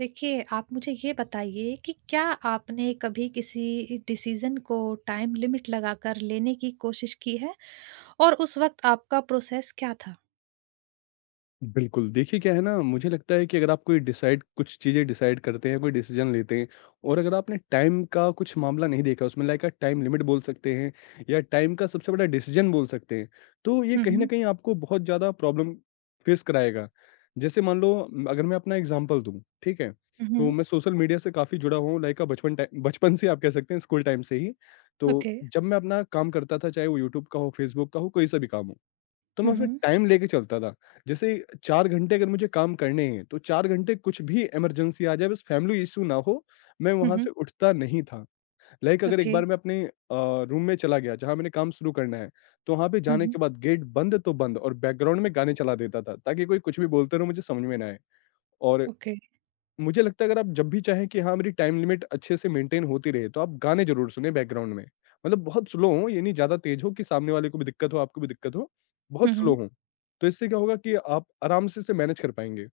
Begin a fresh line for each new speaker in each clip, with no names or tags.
देखिए, आप मुझे ये बताइए कि क्या आपने कभी किसी डिसीज़न को टाइम लिमिट लगाकर लेने की कोशिश की है और उस वक़्त आपका प्रोसेस क्या था?
बिल्कुल, देखिए क्या है ना, मुझे लगता है कि अगर आप कोई डिसाइड कुछ चीज़ें डिसाइड करते हैं, कोई डिसीज़न लेते हैं और अगर आपने टाइम का कुछ मामला नहीं देखा, उसमें लाइक अ टाइम लिमिट बोल सकते हैं या टाइम का सबसे बड़ा डिसीज़न बोल सकते हैं, तो ये
हुँ,
कहीं न
हुँ।
कहीं आपको बहुत ज़्यादा प्रॉब्लम फेस कराएगा। जैसे मान लो अगर मैं अपना एग्ज़ाम्पल दूँ, ठीक है?
हुँ,
तो
हुँ।
मैं सोशल मीडिया से काफ़ी जुड़ा हुआ हूँ लाइक अ बचपन से आप कह सकते हैं स्कूल टाइम से ही। तो
ओके।
जब मैं अपना काम करता था, चाहे वो यूट्यूब का हो, फेसबुक का हो, कोई सा भी काम हो। तो मैं
हुँ,
उसमें
हुँ।
टाइम लेके चलता था। जैसे 4 घंटे अगर मुझे काम करने हैं, तो 4 घंटे कुछ भी इमरजेंसी आ जाए, बस फैमिली इश्यू ना हो, मैं
हुँ,
वहाँ
हुँ।
से उठता नहीं था। लाइक अगर एक
ओके।
बार मैं अपने रूम में चला गया जहाँ मैंने काम शुरू करना है, तो वहाँ पे
हुँ,
जाने
हुँ।
के बाद गेट बंद तो बंद और बैकग्राउंड में गाने चला देता था, ताकि कोई कुछ भी बोलते रहो मुझे समझ में ना आए। और
ओके।
मुझे लगता है अगर आप जब भी चाहें कि हाँ मेरी टाइम लिमिट अच्छे से मेंटेन होती रहे, तो आप गाने जरूर सुने बैकग्राउंड में। मतलब बहुत स्लो हो, ये नहीं ज्यादा तेज हो कि सामने वाले को भी दिक्कत हो, आपको भी दिक्कत हो,
हुँ,
बहुत स्लो
हुँ।
हो, तो इससे क्या होगा कि आप आराम से इसे मैनेज कर पाएंगे।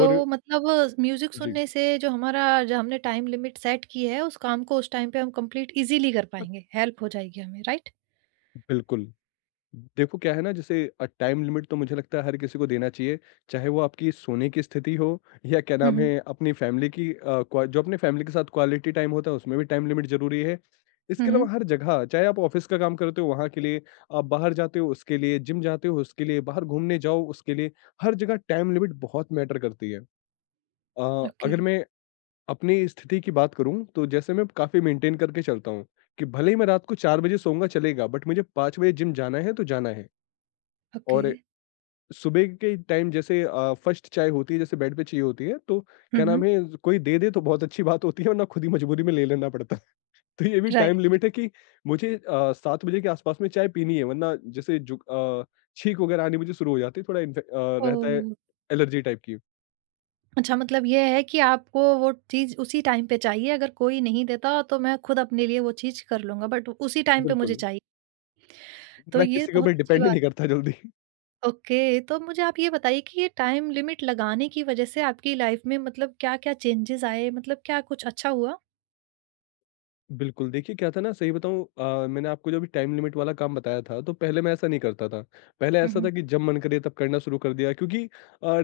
और
मतलब म्यूज़िक
जी,
सुनने से जो हमारा जो हमने टाइम लिमिट सेट की है, उस काम को उस टाइम पे हम कंप्लीट ईज़िली कर पाएँगे, हेल्प हो जाएगी हमें, राइट?
बिल्कुल। देखो क्या है ना, जैसे टाइम लिमिट तो मुझे लगता है हर किसी को देना चाहिए। चाहे वो आपकी सोने की स्थिति हो या क्या
हुँ,
नाम
हुँ।
है अपनी फैमिली की, जो अपने फैमिली के साथ क्वालिटी टाइम होता है, उसमें भी टाइम लिमिट जरूरी है।
हुँ,
इसके अलावा
हुँ।
हर जगह, चाहे आप ऑफिस का काम करते हो वहाँ के लिए, आप बाहर जाते हो उसके लिए, जिम जाते हो उसके लिए, बाहर घूमने जाओ उसके लिए, हर जगह टाइम लिमिट बहुत मैटर करती है।
ओके।
अगर मैं अपनी स्थिति की बात करूँ, तो जैसे मैं काफ़ी मेंटेन करके चलता हूँ कि भले ही मैं रात को चार बजे सोऊंगा चलेगा, बट मुझे पाँच बजे जिम जाना है तो जाना है।
ओके।
और सुबह के टाइम जैसे फर्स्ट चाय होती है, जैसे बेड पे चाहिए होती है, तो
हुँ,
क्या
हुँ।
नाम है, कोई दे दे तो बहुत अच्छी बात होती है, वरना खुद ही मजबूरी में ले लेना पड़ता है। तो ये भी टाइम
राइट।
लिमिट है कि मुझे 7 बजे के आसपास में चाय पीनी है, वरना जैसे छींक वगैरह आनी मुझे शुरू हो जाती है, थोड़ा रहता है
ओह!
एलर्जी टाइप की।
अच्छा मतलब ये है कि आपको वो चीज़ उसी टाइम पे चाहिए, अगर कोई नहीं देता तो मैं खुद अपने लिए वो चीज़ कर लूँगा, बट उसी टाइम पे मुझे
बिल्कुल,
चाहिए। तो
मैं
ये
किसी के
बहुत
ऊपर
अच्छी
डिपेंड
बात।
नहीं करता जल्दी।
ओके, तो मुझे आप ये बताइए कि ये टाइम लिमिट लगाने की वज़ह से आपकी लाइफ़ में मतलब क्या-क्या चेंजेज़ आए? मतलब क्या कुछ अच्छा हुआ?
बिल्कुल, देखिए क्या था ना, सही बताऊँ मैंने आपको जो अभी टाइम लिमिट वाला काम बताया था, तो पहले मैं ऐसा नहीं करता था। पहले
हुँ,
ऐसा था
हुँ।
कि जब मन करे तब करना शुरू कर दिया, क्योंकि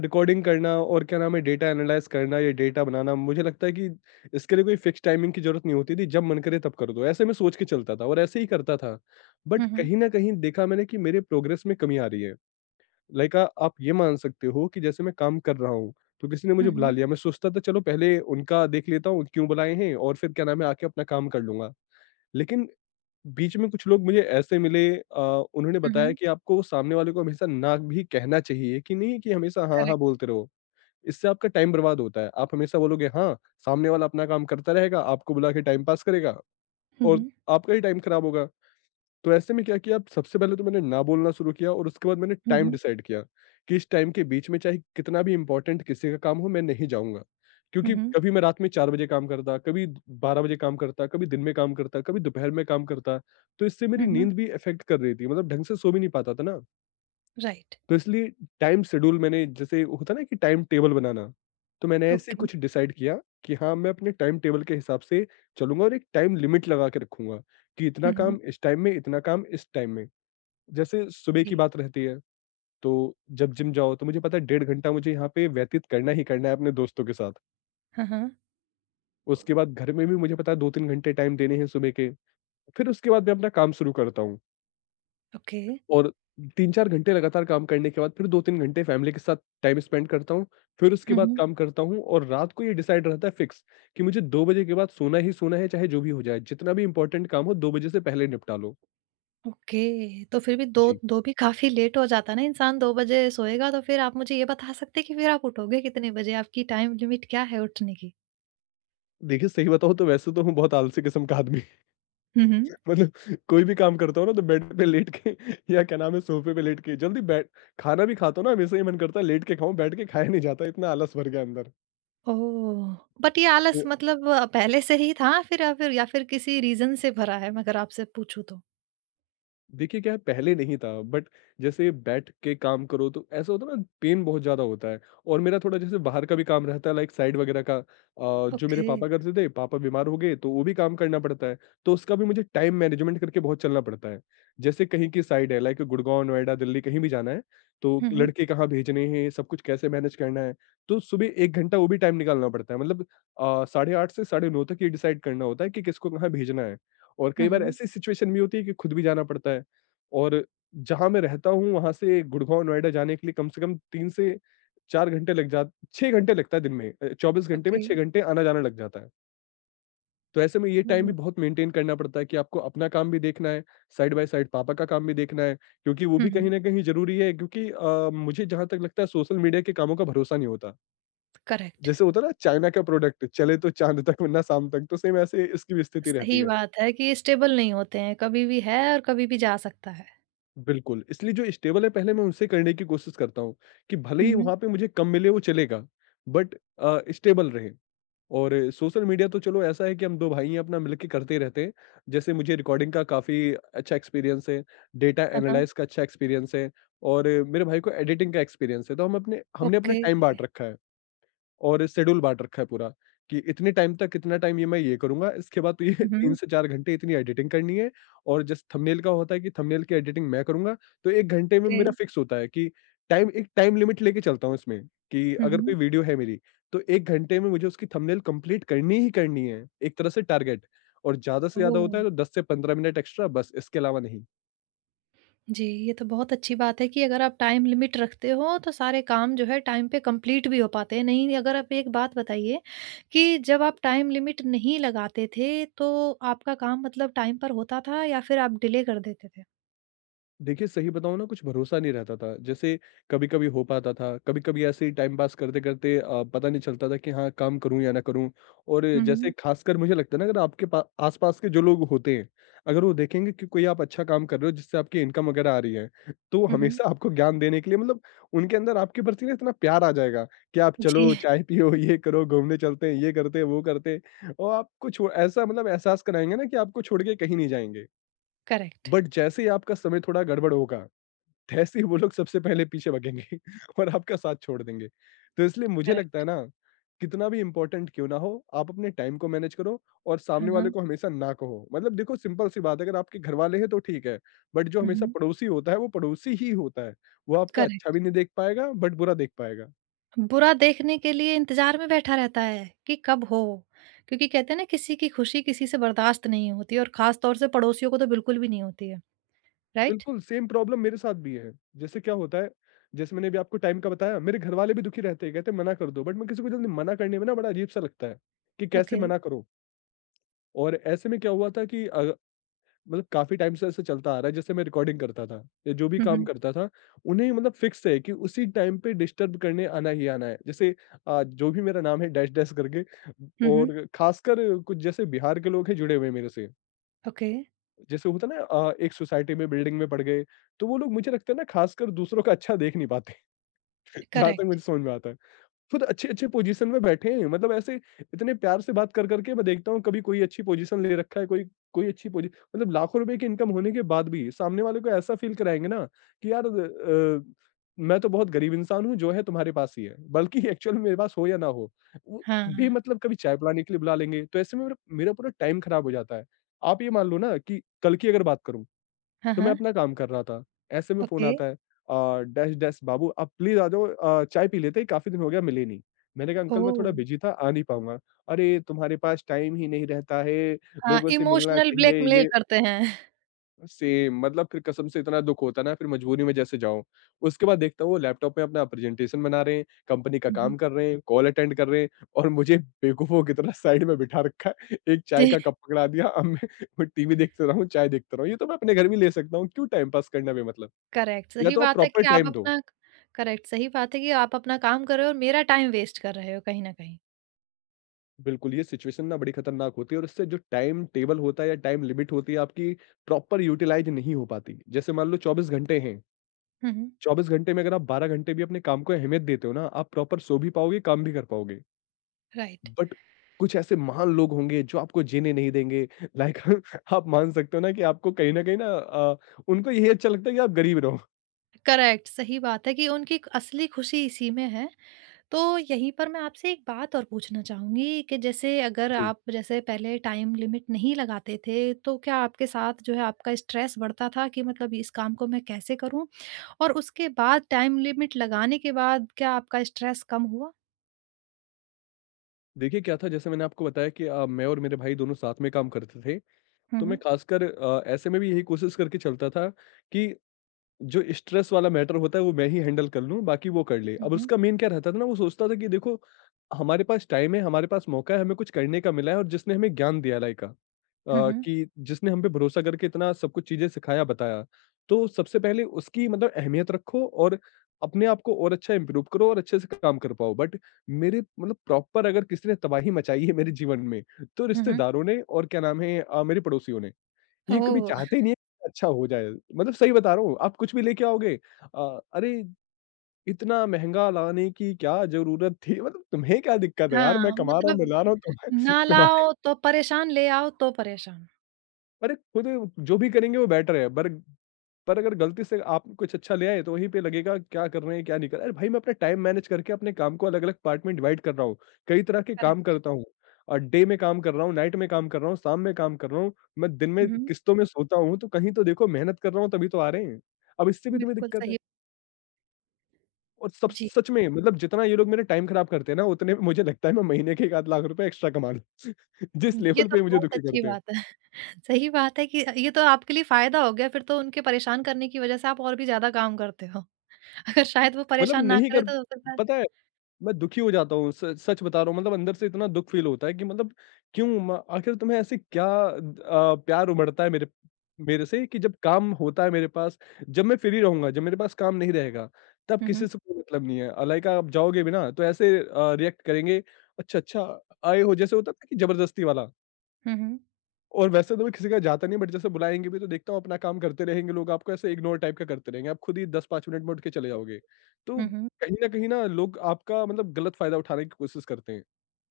रिकॉर्डिंग करना और क्या नाम है डेटा एनालाइज़ करना या डेटा बनाना, मुझे लगता है कि इसके लिए कोई फिक्स टाइमिंग की ज़रूरत नहीं होती थी, जब मन करे तब कर दो, ऐसे मैं सोच के चलता था और ऐसे ही करता था। बट
हुँ, हुँ।
कहीं न कहीं देखा मैंने कि मेरे प्रोग्रेस में कमी आ रही है। लाइक आप ये मान सकते हो कि जैसे मैं काम कर रहा हूँ, तो किसी ने
हुँ,
मुझे बुला
हुँ।
लिया, मैं सोचता था चलो पहले उनका देख लेता हूँ, क्यों बुलाए हैं, और फिर क्या नाम है, आके अपना काम कर लूँगा। लेकिन बीच में कुछ लोग मुझे ऐसे मिले, उन्होंने
हुँ,
बताया
हुँ।
कि आपको सामने वाले को हमेशा ना भी कहना चाहिए, कि नहीं कि हमेशा हाँ, हाँ
करेक्ट।
बोलते रहो। इससे आपका टाइम बर्बाद होता है। आप हमेशा बोलोगे हाँ, सामने वाला अपना काम करता रहेगा, आपको बुला के टाइम पास करेगा
हुँ,
और
हुँ।
आपका ही टाइम खराब होगा। तो ऐसे में क्या किया, सबसे पहले तो मैंने ना बोलना शुरू किया और उसके बाद मैंने
हुँ,
टाइम
हुँ।
डिसाइड किया कि इस टाइम के बीच में चाहे कितना भी इंपॉर्टेंट किसी का काम हो, मैं नहीं जाऊंगा।
हुँ,
क्योंकि
हुँ।
कभी मैं रात में चार बजे काम करता, कभी बारह बजे काम करता, कभी दिन में काम करता, कभी दोपहर में काम करता, तो इससे मेरी
हुँ, हुँ।
नींद भी इफेक्ट कर रही थी। मतलब ढंग से सो भी नहीं पाता था ना।
राइट।
तो इसलिए टाइम शेड्यूल, मैंने जैसे होता ना कि टाइम टेबल बनाना, तो मैंने ऐसे
ओके।
कुछ डिसाइड किया कि हाँ, मैं अपने टाइम टेबल के हिसाब से चलूंगा और एक टाइम लिमिट लगा के रखूंगा कि इतना
हुँ, हुँ।
काम इस टाइम में, इतना काम इस टाइम में। जैसे सुबह की
जी।
बात रहती है, तो जब जिम जाओ तो मुझे पता है डेढ़ घंटा मुझे यहाँ पे व्यतीत करना ही करना है अपने दोस्तों के साथ।
हाँ, हाँ।
उसके बाद घर में भी मुझे पता है 2-3 घंटे टाइम देने हैं सुबह के। फिर उसके बाद मैं अपना काम शुरू करता हूँ
ओके।
और 3-4 घंटे लगातार काम करने के बाद फिर 2-3 घंटे फैमिली के साथ टाइम स्पेंड करता हूँ। फिर उसके
हुँ,
बाद
हुँ।
काम करता हूँ, और रात को ये डिसाइड रहता है फिक्स कि मुझे 2 बजे के बाद सोना ही सोना है, चाहे जो भी हो जाए। जितना भी इम्पोर्टेंट काम हो 2 बजे से पहले निपटा लो।
ओके, तो फिर भी 2
जी।
2 भी काफ़ी लेट हो जाता है ना, इंसान 2 बजे सोएगा तो फिर आप मुझे ये बता सकते हैं कि फिर आप उठोगे कितने बजे? आपकी टाइम लिमिट क्या है उठने की?
देखिए, सही बताऊँ तो वैसे तो मैं बहुत आलसी किस्म का आदमी।
हुँ, हुँ।
मतलब कोई भी काम करता हूँ ना, तो बेड पे लेट के या क्या नाम है सोफे पे लेट के जल्दी बैठ, खाना भी खाता हूँ ना, हमेशा ही मन करता है लेट के खाऊं, बैठ के खाया नहीं जाता, इतना आलस भर गया अंदर।
ओह! बट ये आलस मतलब पहले से ही था फिर या फिर किसी रीज़न से भरा है अगर आपसे पूछूँ तो?
देखिए क्या है, पहले नहीं था, बट जैसे बैठ के काम करो तो ऐसा होता है ना, पेन बहुत ज्यादा होता है। और मेरा थोड़ा जैसे बाहर का भी काम रहता है लाइक साइड वगैरह का, जो मेरे
ओके।
पापा करते थे, पापा बीमार हो गए तो वो भी काम करना पड़ता है। तो उसका भी मुझे टाइम मैनेजमेंट करके बहुत चलना पड़ता है। जैसे कहीं की साइड है लाइक गुड़गांव, नोएडा, दिल्ली कहीं भी जाना है, तो
हुँ, हुँ।
लड़के कहाँ भेजने हैं, सब कुछ कैसे मैनेज करना है, तो सुबह एक घंटा वो भी टाइम निकालना पड़ता है। मतलब साढ़े आठ से साढ़े नौ तक ये डिसाइड करना होता है कि किसको कहाँ भेजना है। और
हुँ,
कई बार
हुँ।
ऐसी सिचुएशन भी होती है कि खुद भी जाना पड़ता है। और जहाँ मैं रहता हूँ वहाँ से गुड़गाँव, नोएडा जाने के लिए कम से कम 3 से 4 घंटे लग जा, 6 घंटे लगता है दिन में। 24 घंटे में
ओके।
6 घंटे आना-जाना लग जाता है। तो ऐसे में ये टाइम भी
ओह!
बहुत मेंटेन करना पड़ता है कि आपको अपना काम भी देखना है, साइड बाय साइड पापा का काम भी देखना है, क्योंकि वो
हुँ,
भी कहीं
हुँ।
न कहीं ज़रूरी है। क्योंकि मुझे जहाँ तक लगता है सोशल मीडिया के कामों का भरोसा नहीं होता।
करेक्ट।
जैसे होता है ना, चाइना का प्रोडक्ट चले तो चाँद तक वरना शाम तक, तो सेम ऐसे इसकी भी स्थिति रहती
सही
है।
बात है कि स्टेबल नहीं होते हैं, कभी भी है और कभी भी जा सकता है।
बिल्कुल, इसलिए जो स्टेबल है पहले मैं उनसे करने की कोशिश करता हूँ, कि भले
हुँ,
ही
हुँ।
वहाँ पे मुझे कम मिले वो चलेगा, बट स्टेबल रहे। और सोशल मीडिया तो चलो ऐसा है कि हम 2 भाई हैं, अपना मिल के करते ही रहते हैं। जैसे मुझे रिकॉर्डिंग का काफ़ी अच्छा एक्सपीरियंस है, डेटा
हाँ, हाँ।
एनालाइज़ का अच्छा एक्सपीरियंस है और मेरे भाई को एडिटिंग का एक्सपीरियंस है, तो हम अपने हमने अपना
ओके।
टाइम बाँट रखा है। और शेड्यूल बाँट रखा है पूरा कि इतने टाइम तक इतना टाइम, ये मैं ये करूँगा, इसके बाद तो ये
हुँ,
3
हुँ।
से 4 घंटे इतनी एडिटिंग करनी है। और जैसे थंबनेल का होता है कि थंबनेल की एडिटिंग मैं करूँगा, तो 1 घंटे में
ओके।
मेरा फिक्स होता है कि टाइम, एक टाइम लिमिट लेके चलता हूँ इसमें, कि
हुँ,
अगर कोई
हुँ।
वीडियो है मेरी, तो 1 घंटे में मुझे उसकी थंबनेल कंप्लीट करनी ही करनी है, एक तरह से टारगेट। और ज़्यादा से ज़्यादा होता
ओह!
है तो 10 से 15 मिनट एक्स्ट्रा, बस इसके अलावा नहीं।
जी, ये तो बहुत अच्छी बात है कि अगर आप टाइम लिमिट रखते हो तो सारे काम जो है टाइम पे कंप्लीट भी हो पाते हैं। नहीं, अगर आप एक बात बताइए कि जब आप टाइम लिमिट नहीं लगाते थे तो आपका काम मतलब टाइम पर होता था या फिर आप डिले कर देते थे?
देखिए, सही बताऊँ ना कुछ भरोसा नहीं रहता था। जैसे कभी-कभी हो पाता था, कभी-कभी ऐसे ही टाइम पास करते-करते, पता नहीं चलता था कि हाँ, काम करूँ या ना करूँ। और
हुँ,
जैसे
हुँ।
खासकर मुझे लगता है ना, अगर आपके पा आस-पास के जो लोग होते हैं, अगर वो देखेंगे कि कोई, आप अच्छा काम कर रहे हो जिससे आपकी इनकम वगैरह आ रही है, तो
हुँ, हुँ।
हमेशा आपको ज्ञान देने के लिए, मतलब उनके अंदर आपके प्रति ना इतना प्यार आ जाएगा कि आप
जी,
चलो चाय पियो, ये करो, घूमने चलते हैं, ये करते हैं, वो करते हैं, और आपको छो ऐसा मतलब एहसास कराएँगे ना कि आपको छोड़ के कहीं नहीं जाएँगे।
करेक्ट,
बट जैसे ही आपका समय थोड़ा गड़बड़ होगा, जैसे ही वो लोग सबसे पहले पीछे भगेंगे और आपका साथ छोड़ देंगे। तो इसलिए मुझे लगता
करेक्ट।
है ना, कितना भी इम्पोर्टेंट क्यों ना हो, आप अपने टाइम को मैनेज करो और
हुँ,
सामने वाले
हुँ।
को हमेशा ना कहो। मतलब देखो, सिंपल सी बात है, अगर आपके घरवाले हैं तो ठीक है, बट जो
हुँ,
हमेशा
हुँ।
पड़ोसी होता है, वो पड़ोसी ही होता है। वो आपका अच्छा
करेक्ट।
भी नहीं देख पाएगा, बट बुरा देख पाएगा।
बुरा देखने के लिए इंतज़ार में बैठा रहता है कि कब हो, क्योंकि कहते हैं ना किसी की खुशी किसी से बर्दाश्त नहीं होती और ख़ास तौर से पड़ोसियों को तो बिल्कुल भी नहीं होती है। राइट?
बिल्कुल सेम प्रॉब्लम मेरे साथ भी है। जैसे क्या होता है, जैसे मैंने अभी आपको टाइम का बताया, मेरे घरवाले भी दुखी रहते हैं, कहते हैं मना कर दो, बट मैं किसी को जल्दी मना करने में ना बड़ा अजीब सा लगता है, कि कैसे
ओके।
मना करूँ? और ऐसे में क्या हुआ था कि मतलब काफ़ी टाइम से ऐसे चलता आ रहा है, जैसे मैं रिकॉर्डिंग करता था या जो भी
हुँ,
काम
हुँ।
करता था, उन्हें मतलब फ़िक्स है कि उसी टाइम पे डिस्टर्ब करने आना ही आना है। जैसे जो भी मेरा नाम है, डैश डैश करके,
हुँ, हुँ।
और ख़ासकर कुछ जैसे बिहार के लोग हैं जुड़े हुए मेरे से।
ओके,
जैसे होता है ना एक सोसाइटी में, बिल्डिंग में पड़ गए, तो वो लोग मुझे लगता है ना, ख़ासकर दूसरों का अच्छा देख नहीं पाते, जहाँ तक
करेक्ट।
मुझे समझ में आता है। खुद अच्छे-अच्छे पोज़ीशन में बैठे हैं, मतलब ऐसे इतने प्यार से बात कर कर के मैं देखता हूँ, कभी कोई अच्छी पोज़ीशन ले रखा है, कोई कोई अच्छी पोज़ी मतलब लाखों रुपए की इनकम होने के बाद भी सामने वाले को ऐसा फ़ील कराएँगे ना कि यार मैं तो बहुत गरीब इंसान हूँ, जो है तुम्हारे पास ही है, बल्कि एक्चुअल में मेरे पास हो या ना हो, वो भी
हाँ,
मतलब कभी चाय पिलाने के लिए बुला लेंगे, तो ऐसे में मेरा मेरा पूरा टाइम खराब हो जाता है। आप ये मान लो ना कि कल की अगर बात करूँ,
हाँ,
तो मैं
हाँ।
अपना काम कर रहा था। ऐसे में फ़ोन
ओके,
आता है, डैश डैश बाबू, आप प्लीज़ आ जाओ, चाय पी लेते हैं, काफ़ी दिन हो गया मिले नहीं। मैंने कहा, अंकल मैं थोड़ा
ओह!
बिज़ी था, आ नहीं पाऊँगा। अरे! तुम्हारे पास टाइम ही नहीं रहता है,
हाँ,
लोगों से मिलना
इमोशनल
चाहिए,
ब्लैकमेल
ये
करते हैं। हुँ,
सेम मतलब, फिर कसम से इतना दुःख होता है ना, फिर मजबूरी में जैसे जाओ। उसके बाद देखता हूँ वो लैपटॉप में अपना प्रेजेंटेशन बना रहे हैं, कंपनी का
हुँ।
काम कर रहे हैं, कॉल अटेंड कर रहे हैं और मुझे बेवकूफ़ों की तरह साइड में बिठा रखा है। एक चाय
जी,
का कप पकड़ा दिया, अब मैं वो टीवी देखते रहूँ, चाय देखता रहूँ। ये तो मैं अपने घर भी ले सकता हूँ, क्यों टाइम पास करना बेमतलब?
करेक्ट,
या तो आप प्रॉपर टाइम दो।
सही बात है कि आप अपना काम कर रहे हो और मेरा टाइम वेस्ट कर रहे हो कहीं न कहीं।
बिल्कुल, ये सिचुएशन ना बड़ी खतरनाक होती है और इससे जो टाइम टेबल होता है या टाइम लिमिट होती है आपकी, प्रॉपर यूटिलाइज़ नहीं हो पाती। जैसे मान लो 24 घंटे हैं।
हुँ, हुँ,
24 घंटे में अगर आप 12 घंटे भी अपने काम को अहमियत देते हो ना, आप प्रॉपर सो भी पाओगे, काम भी कर पाओगे।
राइट।
बट कुछ ऐसे महान लोग होंगे जो आपको जीने नहीं देंगे। लाइक आप मान सकते हो ना कि आपको कहीं न कहीं ना उनको यही अच्छा लगता है कि आप गरीब रहो।
करेक्ट, सही बात है कि उनकी असली खुशी इसी में है। तो यहीं पर मैं आपसे एक बात और पूछना चाहूँगी कि जैसे अगर
जी।
आप जैसे पहले टाइम लिमिट नहीं लगाते थे, तो क्या आपके साथ जो है आपका स्ट्रेस बढ़ता था कि मतलब इस काम को मैं कैसे करूँ? और उसके बाद टाइम लिमिट लगाने के बाद क्या आपका स्ट्रेस कम हुआ?
देखिए क्या था, जैसे मैंने आपको बताया कि मैं और मेरे भाई दोनों साथ में काम करते थे।
हुँ,
तो मैं
हुँ।
खासकर ऐसे में भी यही कोशिश करके चलता था कि जो स्ट्रेस वाला मैटर होता है वो मैं ही हैंडल कर लूँ, बाकी वो कर ले।
हुँ,
अब
हुँ।
उसका मेन क्या रहता था ना, वो सोचता था कि देखो, हमारे पास टाइम है, हमारे पास मौका है, हमें कुछ करने का मिला है और जिसने हमें ज्ञान दिया, लाइक का
हुँ, हुँ।
कि जिसने हम पे भरोसा करके इतना सब कुछ चीज़ें सिखाया, बताया। तो सबसे पहले उसकी मतलब अहमियत रखो और अपने आप को और अच्छा इम्प्रूव करो और अच्छे से काम कर पाओ। बट मेरे मतलब प्रॉपर अगर किसी ने तबाही मचाई है मेरे जीवन में, तो
हुँ, हुँ।
रिश्तेदारों ने और क्या नाम है, मेरे पड़ोसियों ने। ये कभी
ओह!
चाहते ही नहीं है कि अच्छा हो जाए। मतलब सही बता रहा हूँ, आप कुछ भी लेके आओगे, "अरे! इतना महँगा लाने की क्या ज़रूरत थी?" मतलब तुम्हें क्या दिक्कत है यार? मैं
हाँ,
कमा रहा हूँ, मैं
मतलब
ला रहा हूँ तुम्हें
ना
तुम्हारे
लाओ तो परेशान, ले आओ तो परेशान।
अरे! खुद जो भी करेंगे वो बेटर है, बर पर अगर गलती से आप कुछ अच्छा ले आए तो वहीं पे लगेगा, क्या कर रहे हैं क्या नहीं कर रहे हैं। अरे भाई, मैं अपना टाइम मैनेज करके अपने काम को अलग अलग पार्ट में डिवाइड कर रहा हूँ, कई तरह के काम
करेक्ट।
करता हूँ और डे में काम कर रहा हूँ, नाइट में काम कर रहा हूँ, शाम में काम कर रहा हूँ, मैं दिन में
हुँ, हुँ।
किस्तों में सोता हूँ, तो कहीं तो देखो मेहनत कर रहा हूँ तभी तो आ रहे हैं। अब इससे भी तुम्हें
बिल्कुल
दिक्कत है।
सही।
और सब
जी,
सच में मतलब जितना ये लोग मेरा टाइम खराब करते हैं ना, उतने में मुझे लगता है मैं महीने के एक आध लाख रुपए एक्स्ट्रा कमा लूं। जिस
ये
लेवल
तो
पे मुझे
बहुत
दुखी
अच्छी
करते हैं,
बात है। सही बात है कि ये तो आपके लिए फ़ायदा हो गया फिर तो, उनके परेशान करने की वजह से आप और भी ज़्यादा काम करते हो। अगर शायद वो
मतलब
परेशान ना
नहीं
करें
कर
तो हो सकता है।
पता है, मैं दुखी हो जाता हूँ, स सच बता रहा हूँ, मतलब अंदर से इतना दुःख फ़ील होता है कि मतलब क्यों, म आखिर तुम्हें ऐसे क्या प्यार उमड़ता है मेरे मेरे से कि जब काम होता है मेरे पास, जब मैं फ्री रहूँगा, जब मेरे पास काम नहीं रहेगा, तब
हुँ,
किसी
हुँ।
से कोई मतलब नहीं है। लाइक आप जाओगे भी ना तो ऐसे रिएक्ट करेंगे, "अच्छा, अच्छा आए हो", जैसे होता है ना कि ज़बरदस्ती वाला।
हुँ, हुँ।
और वैसे तो मैं किसी के यहाँ जाता नहीं, बट जैसे बुलाएँगे भी तो देखता हूँ अपना काम करते रहेंगे लोग, आपको ऐसे इग्नोर टाइप का करते रहेंगे, आप खुद ही 10-5 मिनट में उठ के चले जाओगे। तो
हुँ, हुँ।
कहीं न कहीं ना, लोग आपका मतलब गलत फ़ायदा उठाने की कोशिश करते हैं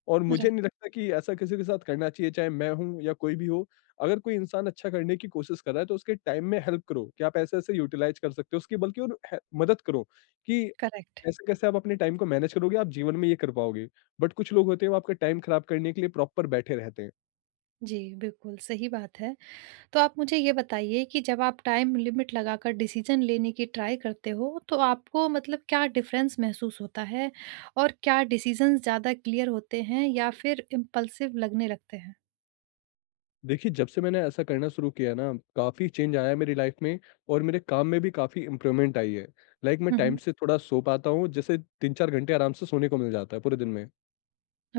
और मुझे
राइट,
नहीं लगता कि ऐसा किसी के साथ करना चाहिए, चाहे मैं हूँ या कोई भी हो। अगर कोई इंसान अच्छा करने की कोशिश कर रहा है तो उसके टाइम में हेल्प करो कि आप ऐसे-ऐसे यूटिलाइज़ कर सकते हो उसकी, बल्कि और ह मदद करो कि
करेक्ट।
कैसे-कैसे आप अपने टाइम को मैनेज करोगे, आप जीवन में ये कर पाओगे। बट कुछ लोग होते हैं वो आपका टाइम खराब करने के लिए प्रॉपर बैठे रहते हैं।
जी, बिल्कुल सही बात है। तो आप मुझे ये बताइए कि जब आप टाइम लिमिट लगाकर डिसीजन लेने की ट्राई करते हो, तो आपको मतलब क्या डिफरेंस महसूस होता है? और क्या डिसीजंस ज़्यादा क्लियर होते हैं या फिर इम्पल्सिव लगने लगते हैं?
देखिए, जब से मैंने ऐसा करना शुरू किया ना, काफ़ी चेंज आया है मेरी लाइफ़ में और मेरे काम में भी काफ़ी इम्प्रूवमेंट आई है। लाइक मैं
हुँ,
टाइम
हुँ।
से थोड़ा सो पाता हूँ, जैसे 3-4 घंटे आराम से सोने को मिल जाता है पूरे दिन में।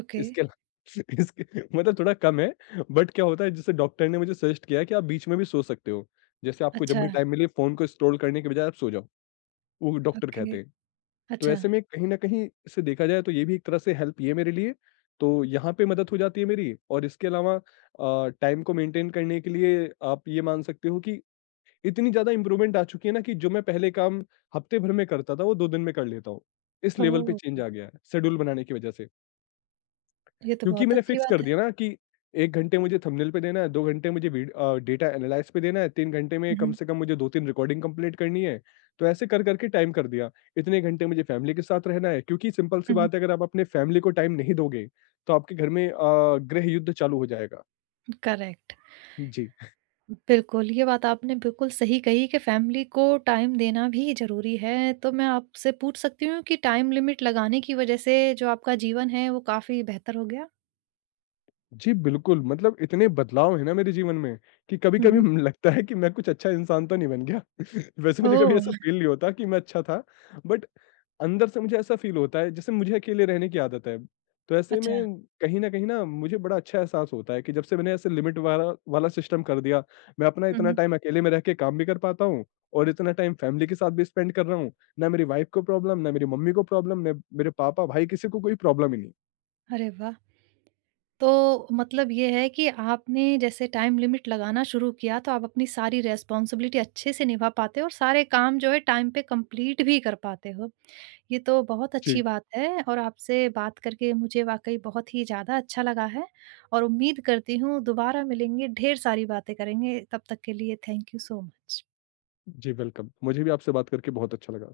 ओके।
इसके अला इसके मतलब थोड़ा कम है, बट क्या होता है, जैसे डॉक्टर ने मुझे सजेस्ट किया है कि आप बीच में भी सो सकते हो। जैसे आपको जब
अच्छा,
भी टाइम मिले फ़ोन को स्क्रॉल करने के बजाय आप सो जाओ, वो डॉक्टर
ओके।
कहते हैं। तो
अच्छा।
ऐसे में कहीं न कहीं इसे देखा जाए तो ये भी एक तरह से हेल्प ही है मेरे लिए, तो यहाँ पे मदद हो जाती है मेरी और इसके अलावा टाइम को मेंटेन करने के लिए आप ये मान सकते हो कि इतनी ज़्यादा इम्प्रूवमेंट आ चुकी है ना, कि जो मैं पहले काम हफ्ते भर में करता था, वो 2 दिन में कर लेता हूँ। इस लेवल पे
ओह!
चेंज आ गया है, शेड्यूल बनाने की वजह से।
ये तो
क्योंकि
बहुत
मैंने
अच्छी
फिक्स कर
बात
दिया
है।
ना कि 1 घंटे मुझे थंबनेल पे देना है, 2 घंटे मुझे डेटा एनालाइज़ पे देना है, 3 घंटे में
हुँ,
कम
हुँ।
से कम मुझे 2-3 रिकॉर्डिंग कंप्लीट करनी है। तो ऐसे कर-कर के टाइम कर दिया। इतने घंटे मुझे फैमिली के साथ रहना है, क्योंकि सिंपल सी
हुँ, हुँ।
बात है, अगर आप अपने फैमिली को टाइम नहीं दोगे, तो आपके घर में गृह युद्ध चालू हो जाएगा।
करेक्ट।
जी।
बिल्कुल, ये बात आपने बिल्कुल सही कही कि फैमिली को टाइम देना भी ज़रूरी है। तो मैं आपसे पूछ सकती हूँ कि टाइम लिमिट लगाने की वज़ह से जो आपका जीवन है वो काफ़ी बेहतर हो गया?
जी, बिल्कुल, मतलब इतने बदलाव हैं ना मेरे जीवन में कि
हुँ,
कभी-कभी
हुँ।
म लगता है कि मैं कुछ अच्छा इंसान तो नहीं बन गया। वैसे मुझे कभी ऐसा
ओह!
फ़ील नहीं होता कि मैं अच्छा था, बट अंदर से मुझे ऐसा फ़ील होता है जैसे मुझे अकेले रहने की आदत है। तो ऐसे
अच्छा।
में कहीं न कहीं ना मुझे बड़ा अच्छा एहसास होता है कि जब से मैंने ऐसे लिमिट वाला वाला सिस्टम कर दिया, मैं अपना
हुँ,
इतना
हुँ।
टाइम अकेले में रह के काम भी कर पाता हूँ और इतना टाइम फैमिली के साथ भी स्पेंड कर रहा हूँ। ना मेरी वाइफ़ को प्रॉब्लम, ना मेरी मम्मी को प्रॉब्लम, ना मेरे पापा, भाई किसी को कोई प्रॉब्लम ही नहीं।
अरे वाह! तो मतलब ये है कि आपने जैसे टाइम लिमिट लगाना शुरू किया तो आप अपनी सारी रिस्पॉन्सिबिलिटी अच्छे से निभा पाते हो और सारे काम जो है टाइम पे कंप्लीट भी कर पाते हो। ये तो बहुत
जी।
अच्छी बात है और आपसे बात करके मुझे वाकई बहुत ही ज़्यादा अच्छा लगा है, और उम्मीद करती हूँ दोबारा मिलेंगे, ढेर सारी बातें करेंगे, तब तक के लिए थैंक यू सो मच।
जी, वेलकम। मुझे भी आपसे बात करके बहुत अच्छा लगा।